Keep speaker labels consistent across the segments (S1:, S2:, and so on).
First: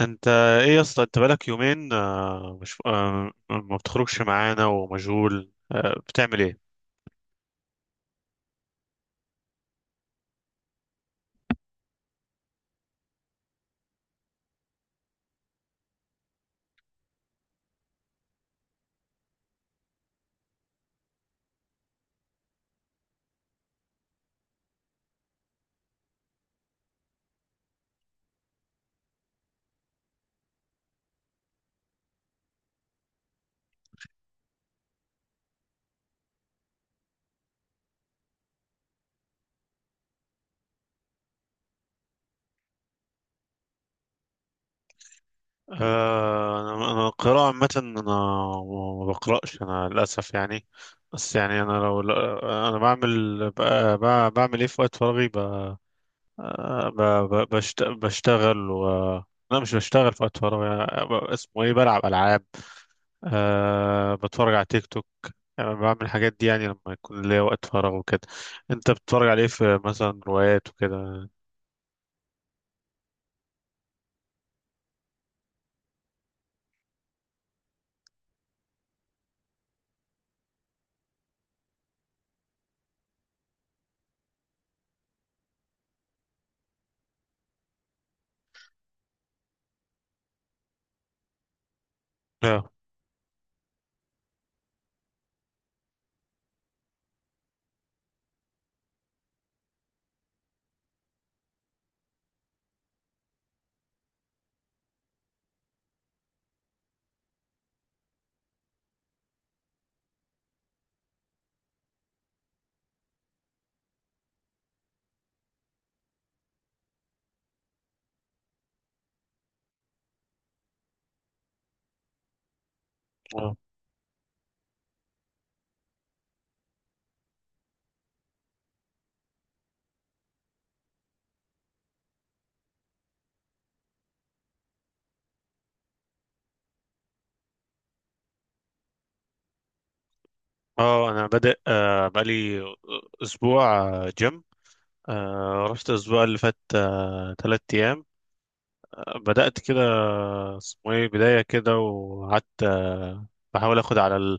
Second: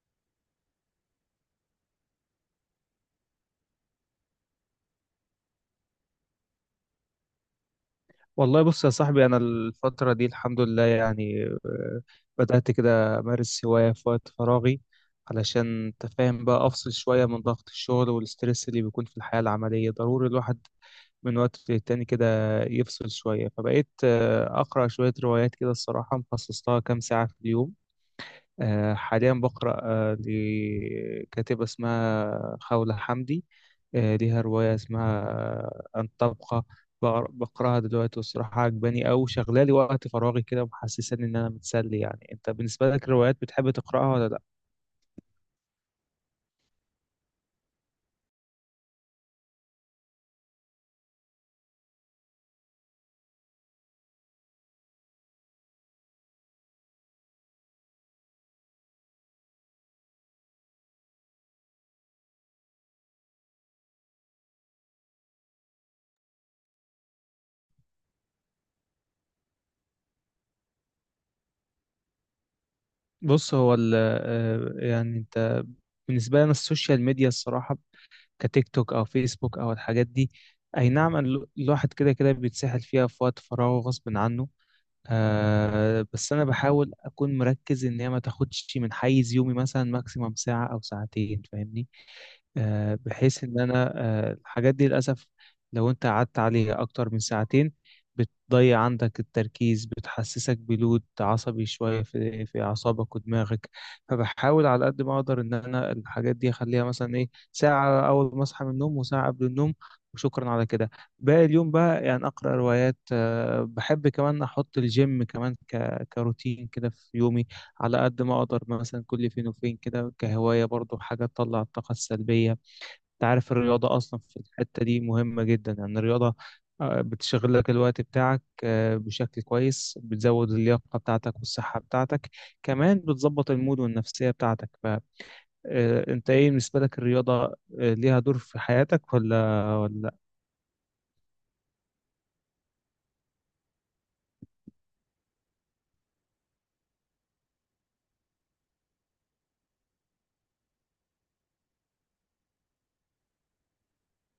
S1: انت، ايه يا اسطى؟ انت بقالك يومين مش ما بتخرجش معانا ومشغول، بتعمل ايه؟
S2: والله بص يا صاحبي، أنا الفترة دي الحمد لله يعني بدأت كده أمارس هواية في وقت فراغي. علشان أنت فاهم بقى أفصل شوية من ضغط الشغل والسترس اللي بيكون في الحياة العملية، ضروري الواحد من وقت للتاني كده يفصل شوية. فبقيت أقرأ شوية روايات كده، الصراحة مخصص لها كام ساعة في اليوم. حاليا بقرأ لكاتبة اسمها خولة حمدي. ليها رواية اسمها أن تبقى. بقراها دلوقتي، والصراحة عجباني أوي، شغلالي وقت فراغي كده ومحسساني إن أنا متسلي. يعني أنت بالنسبة لك الروايات بتحب تقرأها ولا لأ؟
S1: أنا القراءة عامة، انا ما بقرأش، انا للاسف يعني. بس يعني انا لو لا- انا بعمل بعمل ايه في وقت فراغي؟ آه، ب- بشتغل و لا، مش بشتغل في وقت فراغي. اسمه ايه، بلعب العاب. بتفرج على تيك توك. يعني أنا بعمل الحاجات دي يعني لما يكون ليا وقت فراغ وكده. انت بتتفرج على ايه، في مثلا روايات وكده؟
S2: بص هو ال يعني أنت بالنسبة لنا السوشيال ميديا، الصراحة كتيك توك أو فيسبوك أو الحاجات دي، أي نعم الواحد كده كده بيتسحل فيها في وقت فراغه غصب عنه. آه بس أنا بحاول أكون مركز إن هي ما تاخدش من حيز يومي، مثلا ماكسيمم ساعة أو ساعتين، فاهمني؟
S1: اه،
S2: بحيث ان انا، الحاجات دي للاسف لو انت قعدت عليها اكتر من ساعتين، بتضيع عندك التركيز، بتحسسك بلود عصبي شوية في اعصابك ودماغك. فبحاول على قد ما اقدر ان انا الحاجات دي اخليها مثلا ايه، ساعة اول ما اصحى من النوم وساعة قبل النوم، وشكرا على كده. باقي اليوم بقى يعني اقرا روايات، بحب كمان احط الجيم كمان ك... كروتين كده في يومي، على قد ما اقدر، مثلا كل فين وفين كده، كهواية برضو، حاجة تطلع الطاقة السلبية. انت عارف
S1: اه،
S2: الرياضة أصلا في الحتة دي مهمة جدا، يعني الرياضة بتشغل لك الوقت بتاعك بشكل كويس، بتزود اللياقة بتاعتك والصحة بتاعتك، كمان بتظبط المود والنفسية بتاعتك. فأنت إيه بالنسبة لك الرياضة ليها دور في حياتك ولا
S1: اه، انا بادئ بقالي اسبوع جيم. رحت الاسبوع اللي فات تلات ايام. بدأت كده، اسمه ايه، بداية كده، وقعدت بحاول اخد على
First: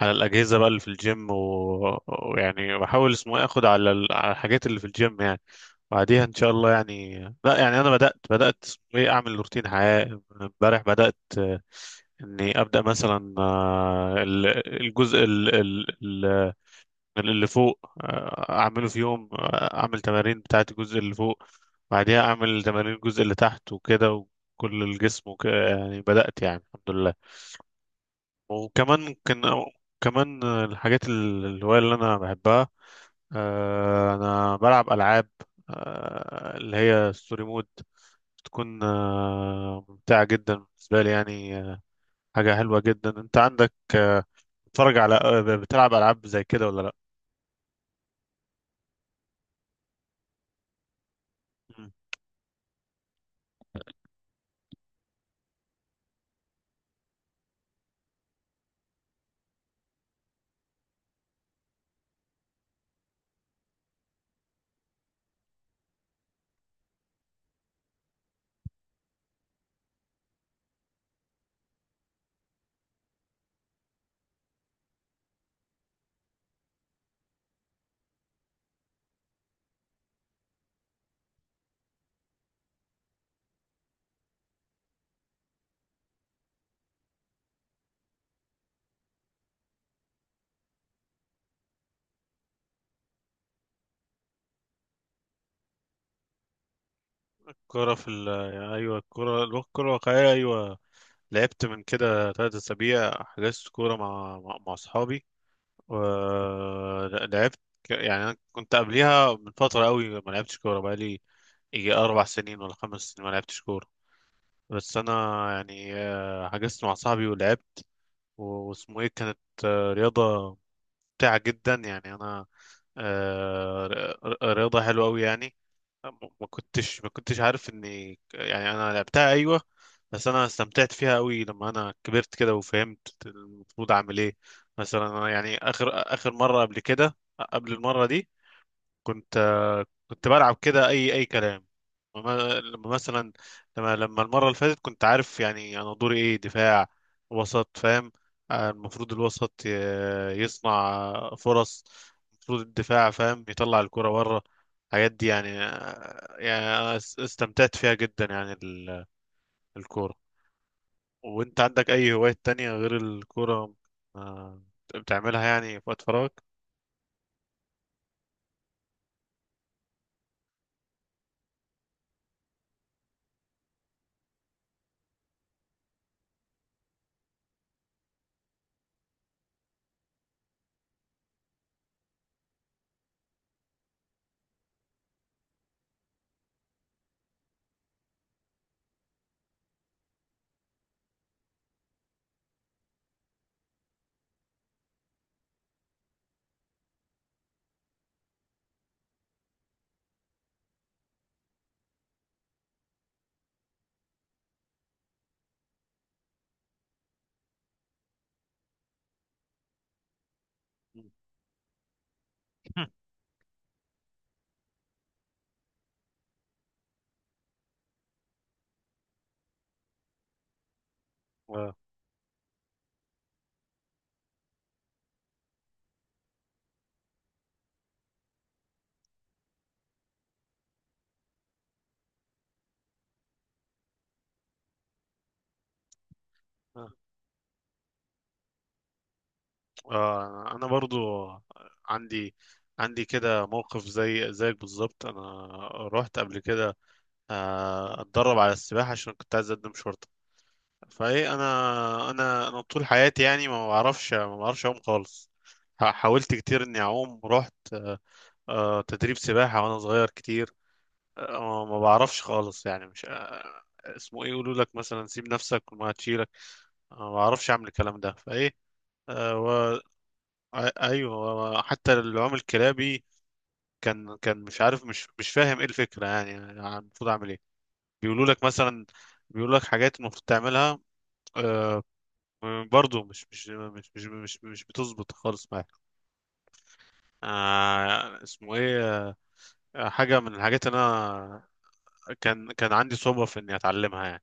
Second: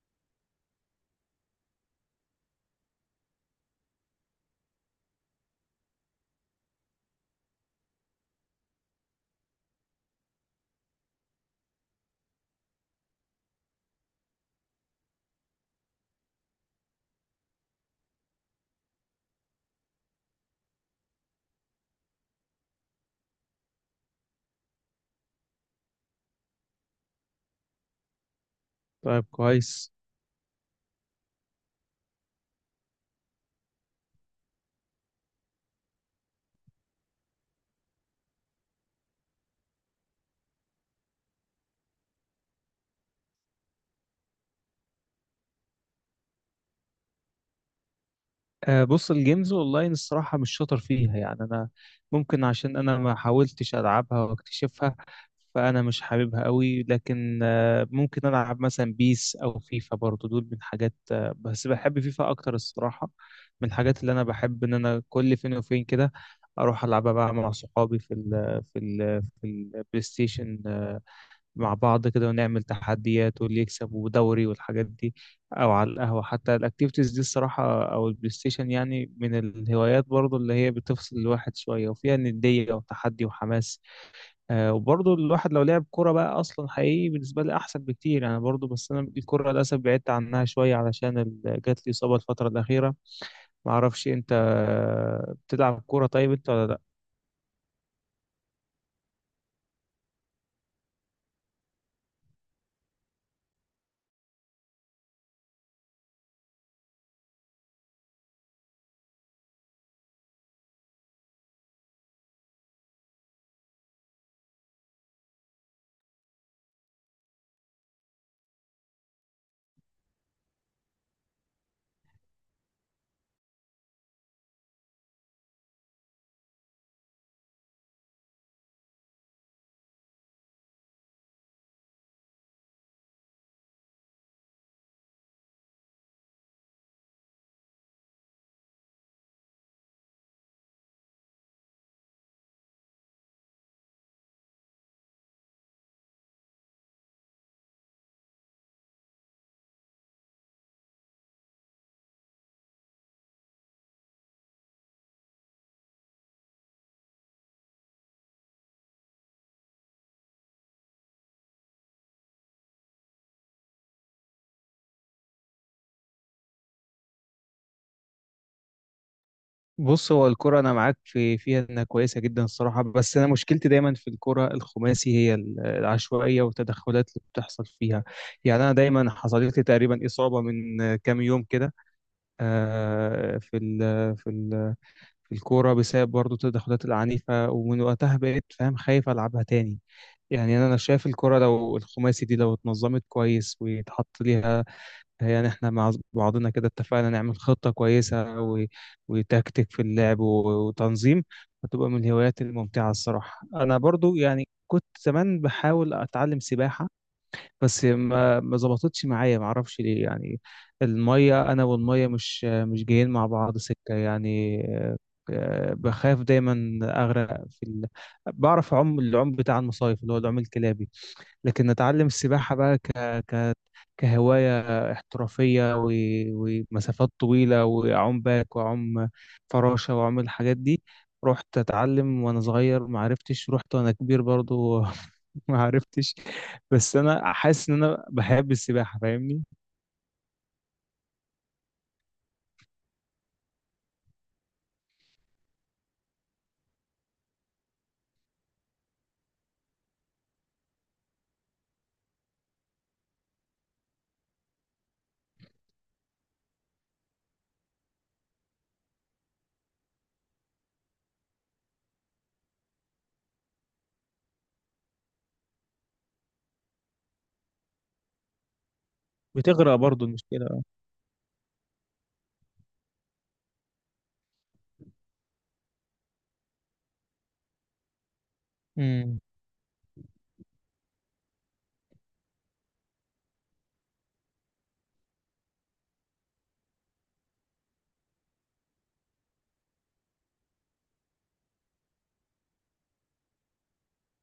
S1: على الأجهزة بقى اللي في الجيم ويعني بحاول، اسمه ايه، اخد على على الحاجات اللي في الجيم يعني. بعديها ان شاء الله. يعني لا، يعني انا بدات ايه، اعمل روتين حياه. امبارح بدات اني ابدا مثلا الجزء اللي فوق، اعمله في يوم. اعمل تمارين بتاعه الجزء اللي فوق، بعديها اعمل تمارين الجزء اللي تحت وكده، وكل الجسم وكده، يعني بدات يعني الحمد لله. وكمان
S2: طيب
S1: ممكن
S2: كويس.
S1: كمان الحاجات الهوايه اللي انا بحبها، انا بلعب العاب اللي هي ستوري مود. بتكون ممتعه جدا بالنسبه لي يعني. حاجه حلوه جدا. انت عندك بتتفرج على آه، بتلعب العاب زي كده ولا لا؟
S2: بص الجيمز اونلاين الصراحه مش شاطر فيها يعني انا.
S1: مم.
S2: ممكن عشان انا ما حاولتش العبها واكتشفها، فانا مش حاببها قوي. لكن ممكن العب مثلا بيس او فيفا، برضو دول من حاجات بس بحب فيفا اكتر الصراحه. من الحاجات اللي انا بحب ان انا كل فين وفين كده اروح العبها بقى مع صحابي في ال في ال في البلاي ستيشن مع بعض كده، ونعمل تحديات واللي يكسب ودوري والحاجات دي، او على القهوة حتى. الاكتيفيتيز دي الصراحة او البلاي ستيشن يعني من الهوايات برضو اللي هي بتفصل الواحد شوية وفيها ندية وتحدي وحماس. آه وبرضو الواحد لو لعب كرة بقى اصلا حقيقي بالنسبة لي احسن بكتير. انا برضو بس انا الكرة للاسف بعدت عنها شوية علشان جات لي اصابة الفترة الاخيرة. معرفش انت بتلعب كرة طيب انت ولا لا؟
S1: كرة في يعني ايوه، الكرة الكرة الواقعية، ايوه. لعبت من كده ثلاث اسابيع، حجزت كورة مع اصحابي ولعبت. يعني انا كنت قبليها من فترة قوي ما لعبتش كورة، بقالي يجي اربع سنين ولا خمس سنين ما لعبتش كورة. بس انا يعني حجزت مع صاحبي ولعبت، واسمه ايه، كانت رياضة ممتعة جدا يعني. انا آه، ر- رياضة حلوة أوي يعني. ما كنتش عارف اني، يعني انا لعبتها ايوه. بس انا استمتعت فيها أوي لما انا كبرت كده وفهمت المفروض اعمل ايه. مثلا انا يعني، اخر مرة قبل كده، قبل المرة دي، كنت بلعب كده اي اي كلام. لما مثلا، لما المره اللي فاتت كنت عارف يعني انا دوري ايه، دفاع وسط، فاهم. المفروض الوسط يصنع فرص، المفروض الدفاع فاهم يطلع الكرة بره. الحاجات دي يعني يعني انا استمتعت فيها جدا يعني الكوره. وانت عندك اي هوايات تانية غير الكوره آه، بتعملها يعني في وقت فراغك؟
S2: بص هو الكرة أنا معاك في فيها إنها كويسة جدا الصراحة، بس أنا مشكلتي دايما في الكرة الخماسي هي العشوائية والتدخلات اللي بتحصل فيها. يعني أنا دايما حصلت لي تقريبا إصابة من كام يوم كده آه، في ال آه، في ال آه، في الكورة، بسبب برضو التدخلات العنيفة، ومن وقتها بقيت فاهم خايف ألعبها تاني. يعني أنا شايف الكرة لو الخماسي دي لو اتنظمت كويس ويتحط ليها، هي يعني احنا مع بعضنا كده اتفقنا نعمل خطة كويسة و... وتكتيك في اللعب و... وتنظيم، هتبقى من الهوايات الممتعة الصراحة. أنا برضو يعني كنت زمان بحاول أتعلم سباحة، بس ما ظبطتش معايا، ما أعرفش ليه يعني. المية أنا والمية مش جايين مع بعض سكة يعني. بخاف دايما أغرق في ال... بعرف أعوم العوم بتاع المصايف، اللي هو العوم الكلابي. لكن اتعلم السباحة بقى ك... ك... كهواية احترافية و... ومسافات طويلة، واعوم باك واعوم فراشة واعوم الحاجات دي، رحت اتعلم وانا صغير ما عرفتش، رحت وانا كبير برضو ما عرفتش.
S1: آه.
S2: بس انا حاسس ان انا بحب السباحة، فاهمني؟
S1: انا برضو عندي عندي كده موقف زي زيك بالظبط. انا رحت قبل كده، اتدرب على السباحه عشان كنت عايز اقدم شرطه. فايه، انا طول حياتي يعني ما بعرفش اعوم خالص. حاولت كتير اني اعوم، رحت تدريب سباحه وانا صغير كتير. ما بعرفش خالص يعني، مش اسمه ايه، يقولوا لك مثلا سيب نفسك وما هتشيلك. أنا ما بعرفش اعمل الكلام ده، فايه
S2: بتغرق برضو المشكلة.
S1: ايوه، هو حتى العم الكلابي كان مش عارف، مش فاهم ايه الفكره يعني المفروض اعمل ايه. بيقولوا لك مثلا، بيقولوا لك حاجات المفروض تعملها. آه برضه مش بتظبط خالص معايا. اسمه ايه، حاجه من الحاجات اللي انا كان عندي صعوبه في اني اتعلمها يعني.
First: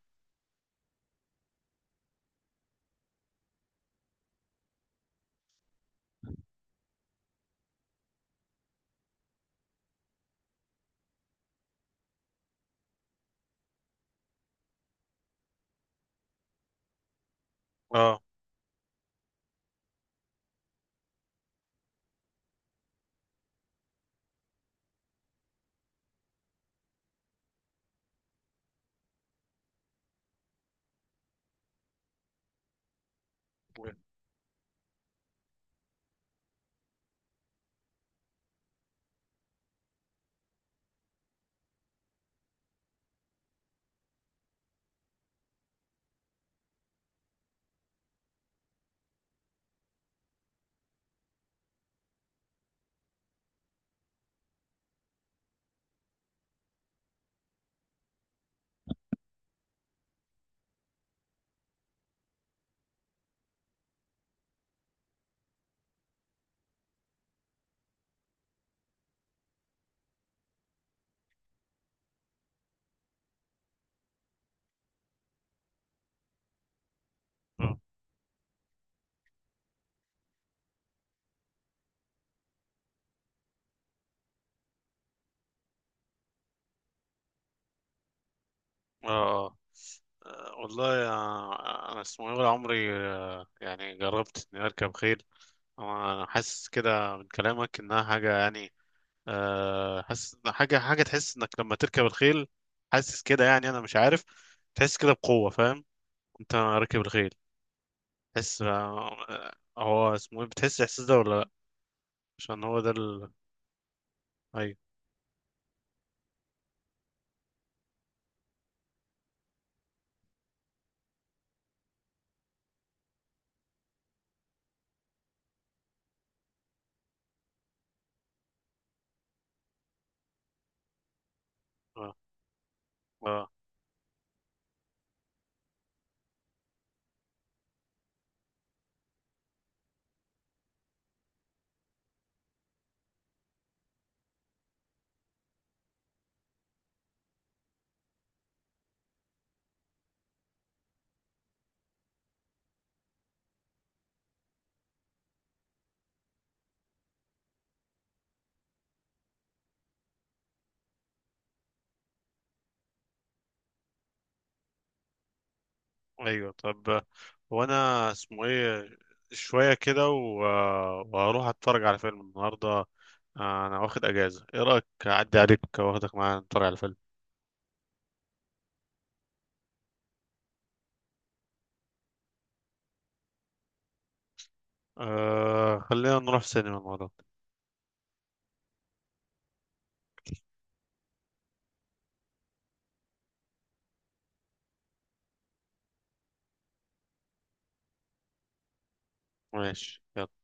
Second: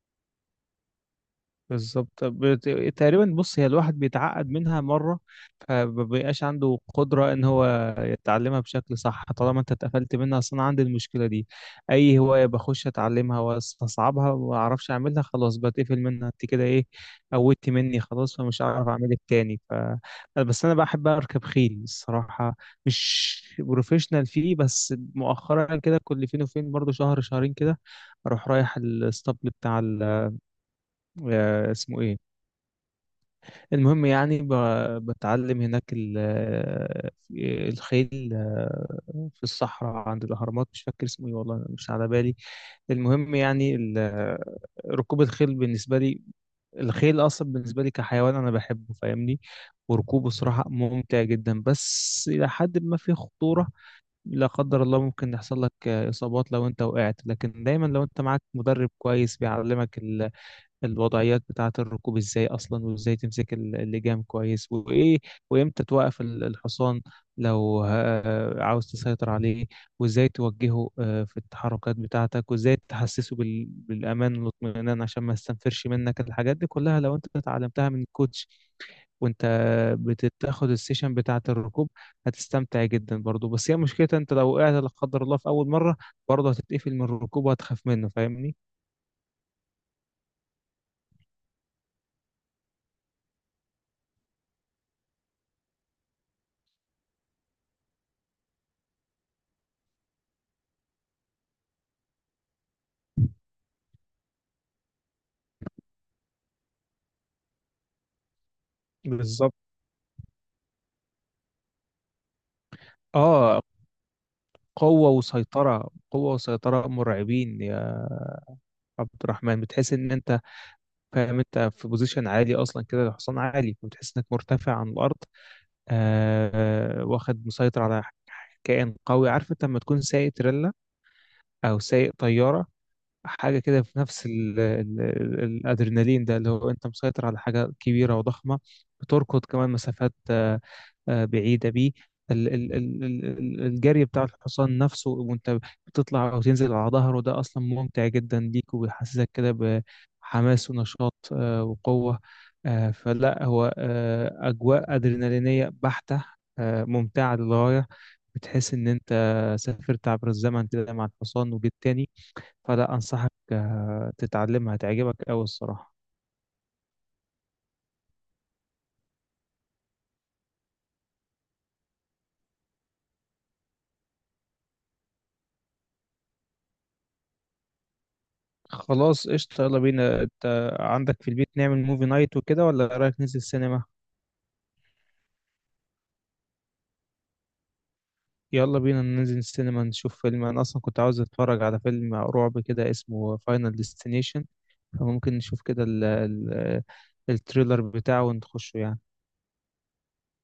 S2: بالظبط. تقريبا بص هي الواحد بيتعقد منها مرة فمبيبقاش عنده قدرة ان هو يتعلمها بشكل صح، طالما انت اتقفلت منها. اصلا عندي المشكلة دي، اي هواية بخش اتعلمها واستصعبها وما اعرفش اعملها، خلاص بتقفل منها. انت كده ايه، قوتت مني
S1: اه.
S2: خلاص فمش هعرف اعملك تاني. ف بس انا بحب اركب خيل الصراحة، مش بروفيشنال فيه، بس مؤخرا كده كل فين وفين برضه شهر شهرين كده اروح رايح الاسطبل بتاع اسمه ايه،
S1: و-
S2: المهم يعني بتعلم هناك الخيل في الصحراء عند الأهرامات، مش فاكر اسمه ايه والله مش على بالي. المهم يعني ركوب الخيل بالنسبة لي، الخيل أصلا بالنسبة لي كحيوان أنا بحبه فاهمني، وركوبه صراحة ممتع جدا، بس إلى حد ما في خطورة. لا قدر الله ممكن يحصل لك إصابات لو أنت وقعت، لكن دايما لو أنت معاك مدرب كويس بيعلمك الوضعيات بتاعة الركوب ازاي اصلا، وازاي تمسك اللجام كويس وايه، وامتى توقف الحصان لو عاوز تسيطر عليه، وازاي توجهه في التحركات بتاعتك، وازاي تحسسه بالامان والاطمئنان عشان ما يستنفرش منك، الحاجات دي كلها لو انت
S1: اه
S2: اتعلمتها من الكوتش وانت بتاخد السيشن بتاعة الركوب هتستمتع جدا برضو. بس هي مشكلتها انت لو وقعت لا قدر الله في اول مرة، برضه هتتقفل من الركوب وهتخاف منه، فاهمني؟
S1: اه والله انا اسمه ايه، ولا عمري يعني جربت اني اركب خيل. انا حاسس كده من كلامك انها حاجه يعني، حاسس إن حاجه تحس انك لما تركب الخيل، حاسس كده يعني، انا مش عارف. تحس كده بقوه، فاهم؟ انت راكب الخيل تحس
S2: بالظبط.
S1: هو اسمه ايه، بتحس الاحساس ده ولا لا؟ عشان هو ده
S2: اه،
S1: ايوه،
S2: قوة وسيطرة، قوة وسيطرة مرعبين يا عبد الرحمن. بتحس ان انت فاهم انت في بوزيشن عالي اصلا كده، الحصان عالي فبتحس انك مرتفع عن الارض، آه واخد مسيطر على كائن قوي. عارف انت لما تكون سايق تريلا او سايق
S1: اه،
S2: طيارة،
S1: اه،
S2: حاجة كده في نفس ال ال ال الأدرينالين ده، اللي هو أنت مسيطر على حاجة كبيرة وضخمة، بتركض كمان مسافات بعيدة بيه. الجري بتاع الحصان نفسه وأنت بتطلع أو تنزل على ظهره ده أصلا ممتع جدا ليك، وبيحسسك كده بحماس ونشاط وقوة. فلا هو أجواء أدرينالينية بحتة، ممتعة للغاية. بتحس إن أنت سافرت عبر الزمن كده مع الحصان وجيت تاني. فلا انصحك تتعلمها هتعجبك قوي الصراحه.
S1: ايوه طب. هو انا، اسمه ايه، شويه كده و... آه، وهروح اتفرج على فيلم النهارده. انا واخد اجازه. ايه رايك اعدي عليك واخدك معايا نتفرج على فيلم؟
S2: خلاص قشطة، يلا بينا. انت عندك في البيت نعمل موفي نايت وكده، ولا رايك ننزل السينما؟
S1: خلينا نروح سينما المرة دي.
S2: يلا بينا ننزل السينما نشوف فيلم. انا اصلا كنت عاوز اتفرج على فيلم رعب كده اسمه فاينل ديستنيشن، فممكن نشوف كده ال ال التريلر بتاعه ونخشه يعني.
S1: ماشي، يلا.